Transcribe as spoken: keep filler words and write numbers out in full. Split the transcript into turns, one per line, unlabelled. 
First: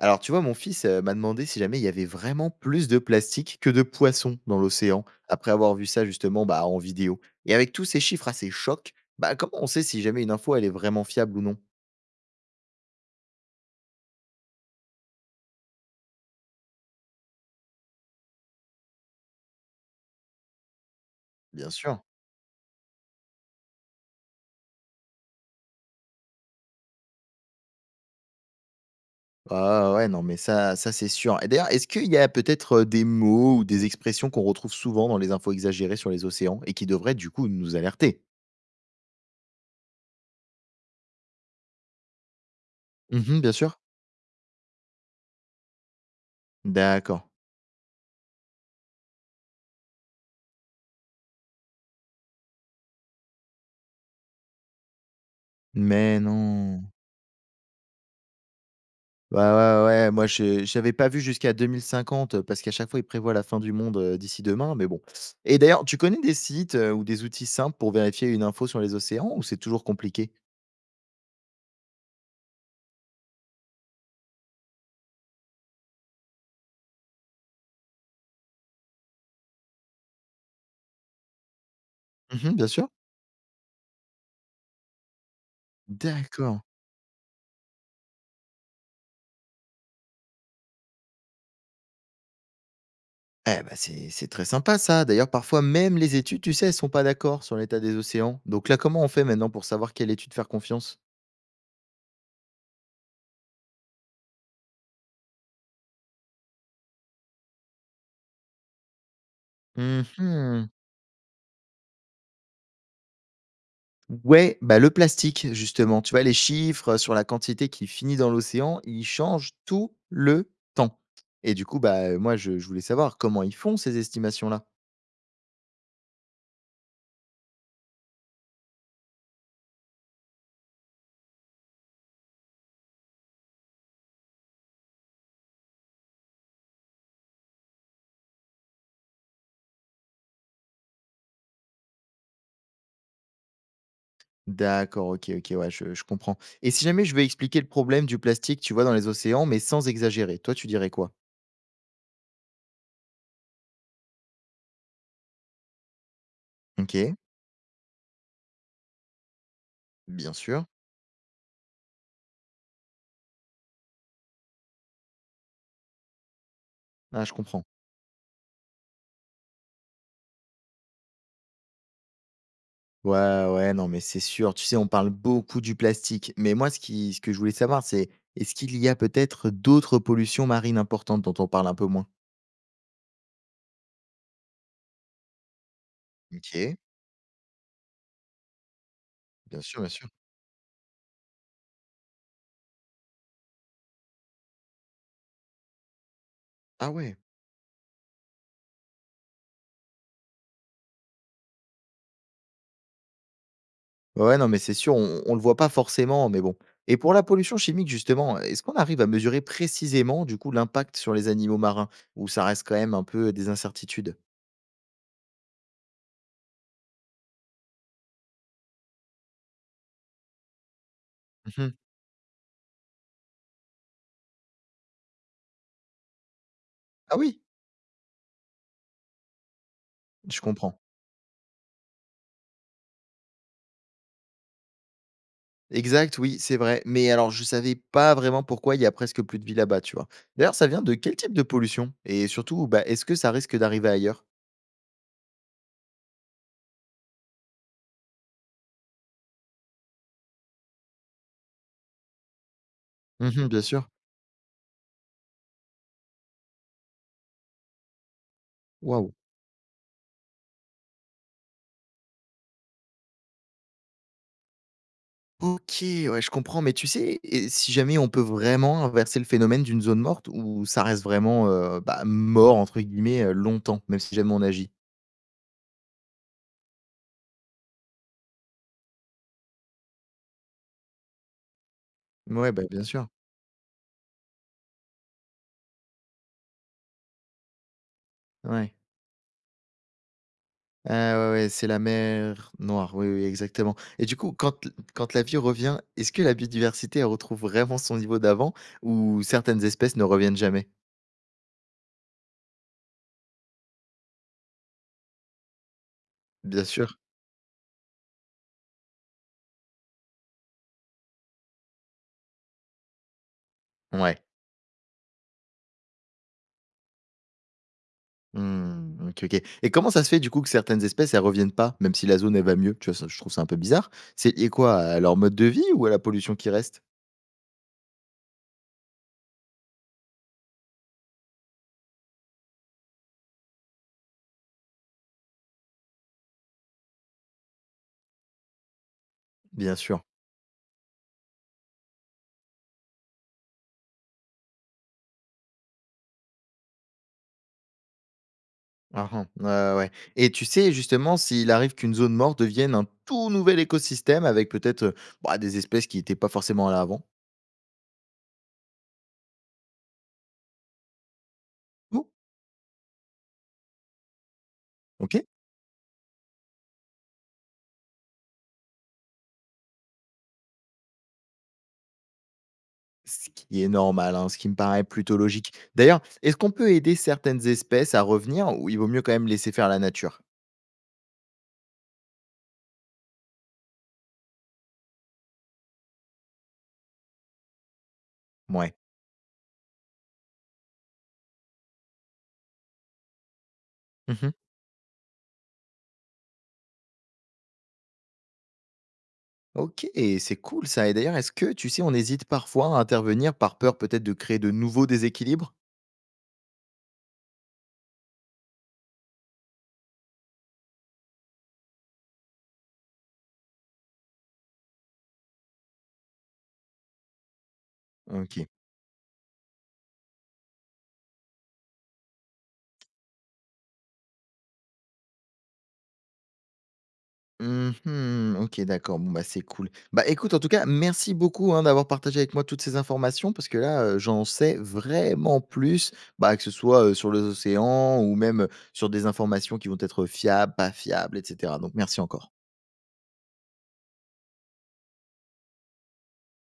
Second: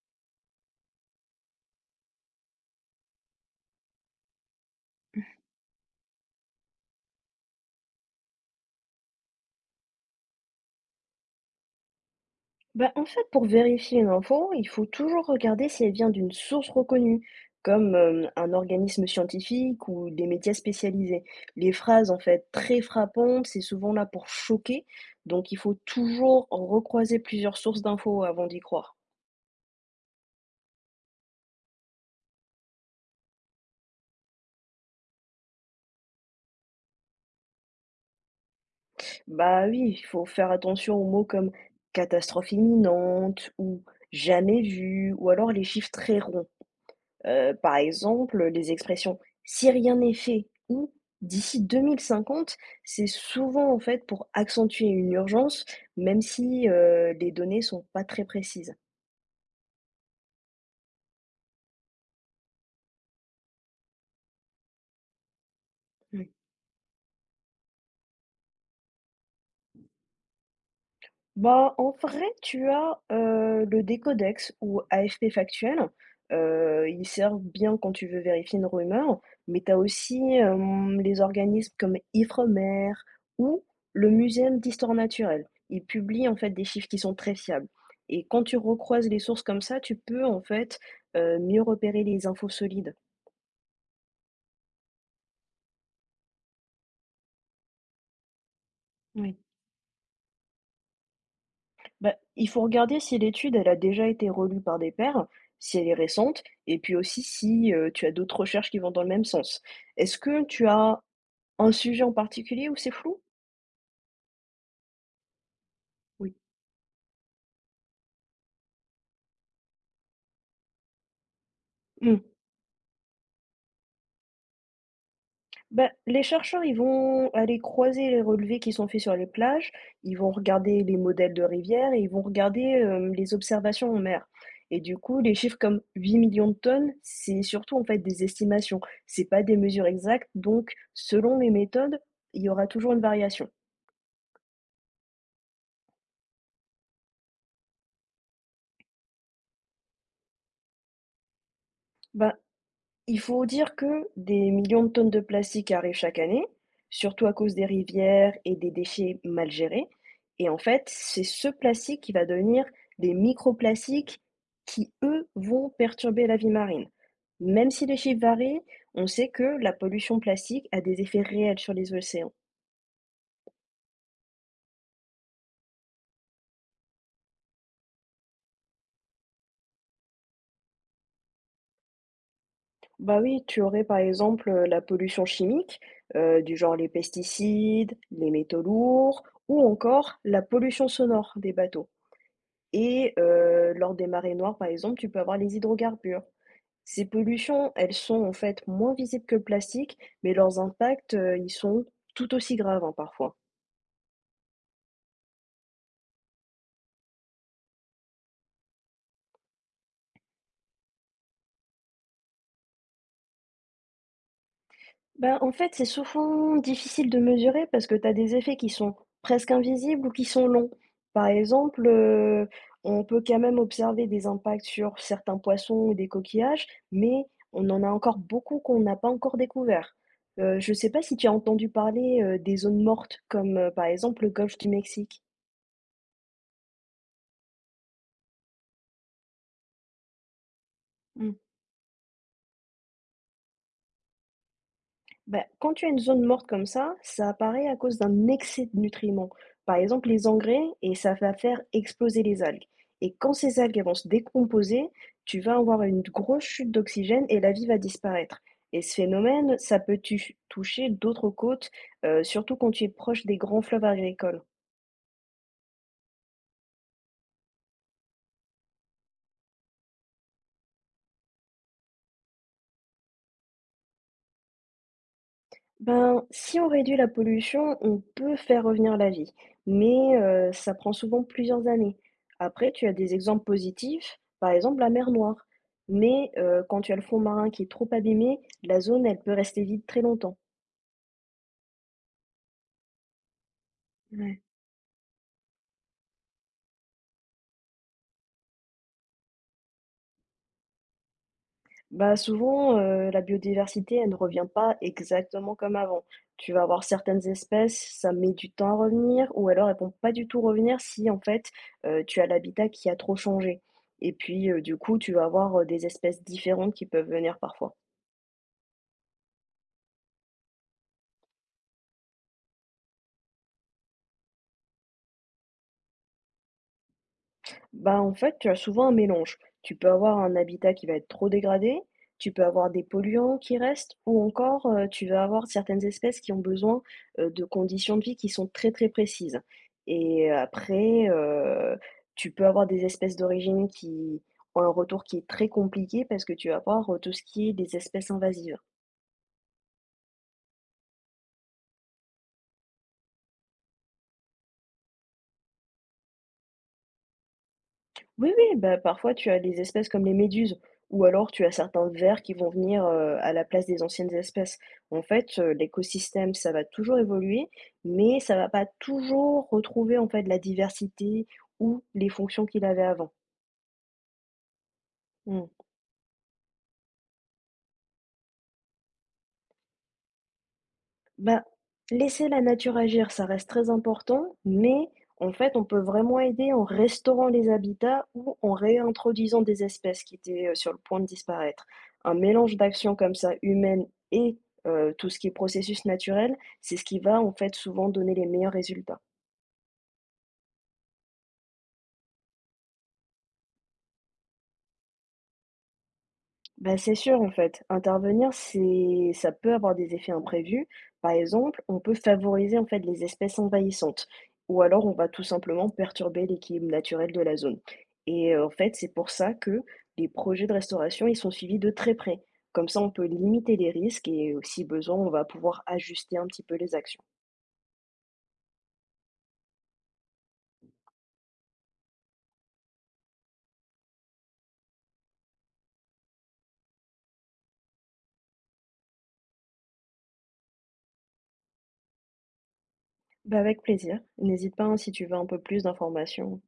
Alors, tu vois, mon fils euh, m'a demandé si jamais il y avait vraiment plus de plastique que de poissons dans l'océan, après avoir vu ça justement, bah, en vidéo. Et avec tous ces chiffres assez chocs, bah, comment on sait si jamais une info elle est vraiment fiable ou non.
Bah, en fait, pour vérifier une info, il faut toujours regarder si elle vient d'une source reconnue, comme euh, un organisme scientifique ou des médias spécialisés.
Bien
Les
sûr.
phrases, en fait, très frappantes, c'est souvent là pour choquer, donc il faut toujours recroiser plusieurs sources d'infos avant d'y croire.
Ah ouais, non, mais ça, ça c'est sûr. Et d'ailleurs, est-ce qu'il y a peut-être euh, des mots ou des expressions qu'on retrouve souvent dans les infos exagérées sur les océans et qui devraient du coup nous alerter?
Bah oui, il faut faire attention aux mots comme catastrophe
Mhm,
imminente
bien sûr.
ou jamais vu, ou alors les chiffres très ronds.
D'accord.
Heu, par exemple, les expressions «si rien n'est fait» ou «d'ici deux mille cinquante», c'est souvent en fait pour accentuer une urgence,
Mais
même si,
non.
heu, les données sont pas très précises.
Bah, ouais, ouais, moi je j'avais pas vu jusqu'à deux mille cinquante, heu, parce qu'à chaque fois, ils prévoient la fin du monde, heu, d'ici demain, mais bon. Et d'ailleurs, tu connais des sites, heu, ou des outils simples pour vérifier une info sur les océans ou c'est toujours compliqué?
Bah, en vrai, tu as, heu, le Décodex ou A F P Factuel. Heu, ils servent bien quand tu veux vérifier une rumeur, mais tu as aussi, hem, les organismes comme
Mmh, bien sûr.
Ifremer ou le Muséum d'histoire naturelle. Ils publient, en fait,
D'accord.
des chiffres qui sont très fiables et quand tu recroises les sources comme ça, tu peux, en fait, heu, mieux repérer les infos solides.
Eh ben c'est c'est très sympa ça. D'ailleurs, parfois, même les études, tu sais, elles sont pas d'accord sur l'état des océans. Donc là, comment on fait
Oui.
maintenant pour savoir quelle étude faire confiance?
Bah, il faut regarder si l'étude, elle a déjà été relue par des pairs, si elle est récente, et puis aussi si euh, tu as d'autres recherches qui vont dans le même sens. Est-ce que tu
Mmh.
as un sujet en particulier où c'est flou?
Ouais, bah, le plastique justement, tu vois? Les
Oui.
chiffres sur la quantité qui finit dans l'océan, ils changent tout le temps et du coup, bah, heu,
Hmm.
moi je je voulais savoir comment ils font ces estimations-là?
Bah, les chercheurs, ils vont aller croiser les relevés qui sont faits sur les plages, ils vont regarder les modèles de rivières et ils vont regarder euh, les observations en mer. Et du coup, les chiffres comme huit millions de tonnes, c'est surtout en fait des estimations, c'est pas des mesures exactes, donc selon les méthodes, il y aura toujours une variation.
D'accord, OK, OK, ouais, je je comprends et si jamais je veux expliquer le problème du plastique, tu vois? Dans les océans, mais sans exagérer, toi tu dirais quoi?
Ben, il faut dire que des millions de tonnes de plastique arrivent chaque année,
OK,
surtout à cause des rivières et des déchets mal gérés.
bien
Et en
sûr.
fait, c'est ce plastique qui va devenir des microplastiques qui, eux, vont perturber la vie marine.
Ah, je comprends.
Même si les chiffres varient, on sait que la pollution plastique a des effets réels sur les océans.
Ouais, ouais, non, mais c'est sûr, tu sais? On parle beaucoup du plastique, mais moi ce qui ce que je voulais savoir, c'est est-ce qu'il y a peut-être d'autres pollutions marines importantes dont on parle un peu moins?
Bah oui, tu aurais par exemple euh, la pollution chimique, euh, du genre
OK.
les pesticides, les métaux lourds, ou
Bien sûr, bien sûr.
encore la pollution sonore des bateaux. Et heu, lors des marées noires, par exemple, tu peux avoir les hydrocarbures.
Ah
Ces
ouais.
pollutions, elles sont, en fait, moins visibles que le plastique, mais leurs impacts, heu, ils sont tout aussi graves, hein, parfois.
Ouais, ouais, non, mais c'est sûr, on on le voit pas forcément, mais bon. Et pour la pollution chimique, justement, est-ce qu'on arrive à mesurer précisément, du coup, l'impact sur les animaux marins? Ou ça reste quand même un peu des incertitudes?
Ben en fait, c'est souvent difficile de mesurer parce que tu as des effets qui sont presque invisibles ou qui sont longs. Par
Mmh.
exemple, heu, on peut quand même observer des impacts sur certains poissons ou des coquillages,
Ah
mais
oui,
on en a encore beaucoup qu'on n'a pas encore découverts.
je
Heu, je ne
comprends.
sais pas si tu as entendu parler, heu, des zones mortes comme, heu, par exemple, le golfe du Mexique?
Exact, oui, c'est vrai. Mais alors, je savais pas vraiment pourquoi il y a presque plus de vie là-bas, tu vois? D'ailleurs, ça vient de quel type
Mmh.
de pollution? Et surtout, bah, est-ce que ça risque d'arriver ailleurs?
Ben, quand tu as une zone morte comme ça, ça apparaît à cause d'un excès de nutriments. Par exemple, les engrais, et ça va faire exploser les algues. Et quand
Mmh,
ces
bien
algues elles
sûr.
vont se décomposer, tu vas avoir une grosse chute d'oxygène et la vie va disparaître. Et ce
Waouh!
phénomène, ça peut tu- toucher d'autres côtes, euh, surtout quand tu es proche des grands fleuves agricoles.
OK, ouais, je comprends, mais tu sais, et si jamais on peut vraiment inverser le phénomène d'une zone morte où ça reste vraiment, heu, bah, «mort» entre guillemets, heu, longtemps, même si jamais on agit?
Ben, si on réduit la pollution, on peut faire revenir la vie, mais euh, ça prend souvent plusieurs années.
Ouais, bah,
Après,
bien
tu as
sûr,
des exemples positifs, par exemple la mer Noire. Mais euh, quand tu as le fond marin qui est trop abîmé,
ouais.
la zone, elle peut rester vide très longtemps.
Ah ouais, ouais, c'est la mer Noire, oui, oui, exactement et du coup,
Ouais.
quand quand la vie revient, est-ce que la biodiversité, elle retrouve vraiment son niveau d'avant ou certaines espèces ne reviennent jamais?
Bah, souvent, heu, la biodiversité, elle ne revient pas exactement comme avant. Tu vas
Bien
avoir
sûr?
certaines espèces, ça met du temps à revenir ou alors elles vont pas du tout revenir si en fait, heu, tu as l'habitat qui a trop changé et
Ouais.
puis, heu, du coup, tu vas avoir, heu, des espèces différentes qui peuvent venir parfois.
Mmh, OK, OK. Et comment ça se fait du coup que certaines espèces, elles reviennent pas, même si la zone, elle va mieux? Tu vois, ça je trouve ça un peu bizarre. C'est lié quoi? À leur mode de vie ou à la pollution qui reste?
Bah, en fait, tu as souvent un mélange. Tu peux avoir un habitat qui va être trop dégradé, tu peux avoir des polluants qui restent, ou encore euh, tu vas avoir certaines espèces qui ont besoin euh, de conditions de vie qui sont très très précises.
Bien sûr.
Et après, euh, tu peux avoir des espèces d'origine qui ont un retour qui est très compliqué parce que tu vas avoir euh, tout ce qui est des espèces invasives.
Ah mh. Ouais, ouais, ouais. Et tu sais justement s'il arrive qu'une zone morte devienne un tout nouvel écosystème avec peut-être, heu, bah, des espèces qui n'étaient pas forcément là avant?
Oui, oui, bah, parfois tu as des espèces comme les méduses, ou alors tu as certains
Non?
vers qui vont venir euh, à la place des anciennes espèces. En
OK.
fait, euh, l'écosystème, ça va toujours évoluer, mais ça va pas toujours retrouver en fait la diversité ou les fonctions qu'il avait avant.
Ce qui est normal, hein, ce qui me paraît plutôt
Mm.
logique. D'ailleurs, est-ce qu'on peut aider certaines espèces à revenir ou il vaut mieux quand même laisser faire la nature?
Ben, laisser la nature agir, ça reste très important, mais en fait, on peut vraiment aider en restaurant les habitats ou en
Ouais.
réintroduisant des espèces qui étaient euh, sur le point de disparaître. Un mélange d'actions comme ça, humaines et euh, tout ce qui est processus naturel, c'est ce qui va en fait souvent donner les meilleurs résultats.
OK, c'est cool ça et d'ailleurs, est-ce que tu sais, on hésite parfois à intervenir par peur peut-être de créer de nouveaux déséquilibres?
Bah, c'est sûr, en fait. Intervenir, c'est, ça peut avoir des effets imprévus. Par exemple, on peut favoriser en fait les espèces envahissantes, ou alors on va tout simplement perturber l'équilibre naturel de la zone. Et euh,
OK.
en fait, c'est pour ça que les projets de restauration, ils sont suivis de très près. Comme ça, on peut limiter les risques et, euh, si besoin, on va pouvoir ajuster un petit peu les actions.
Mmh, OK, d'accord. Bon, bah, c'est cool. Bah, écoute, en tout cas, merci beaucoup, hein, d'avoir partagé avec moi toutes ces informations parce que là, heu, j'en sais vraiment plus, bah, que ce soit, heu, sur les océans ou même, sur des informations qui vont être fiables, pas fiables et cetera donc merci encore.
Bah, avec plaisir. N'hésite pas hein, si tu veux un peu plus d'informations.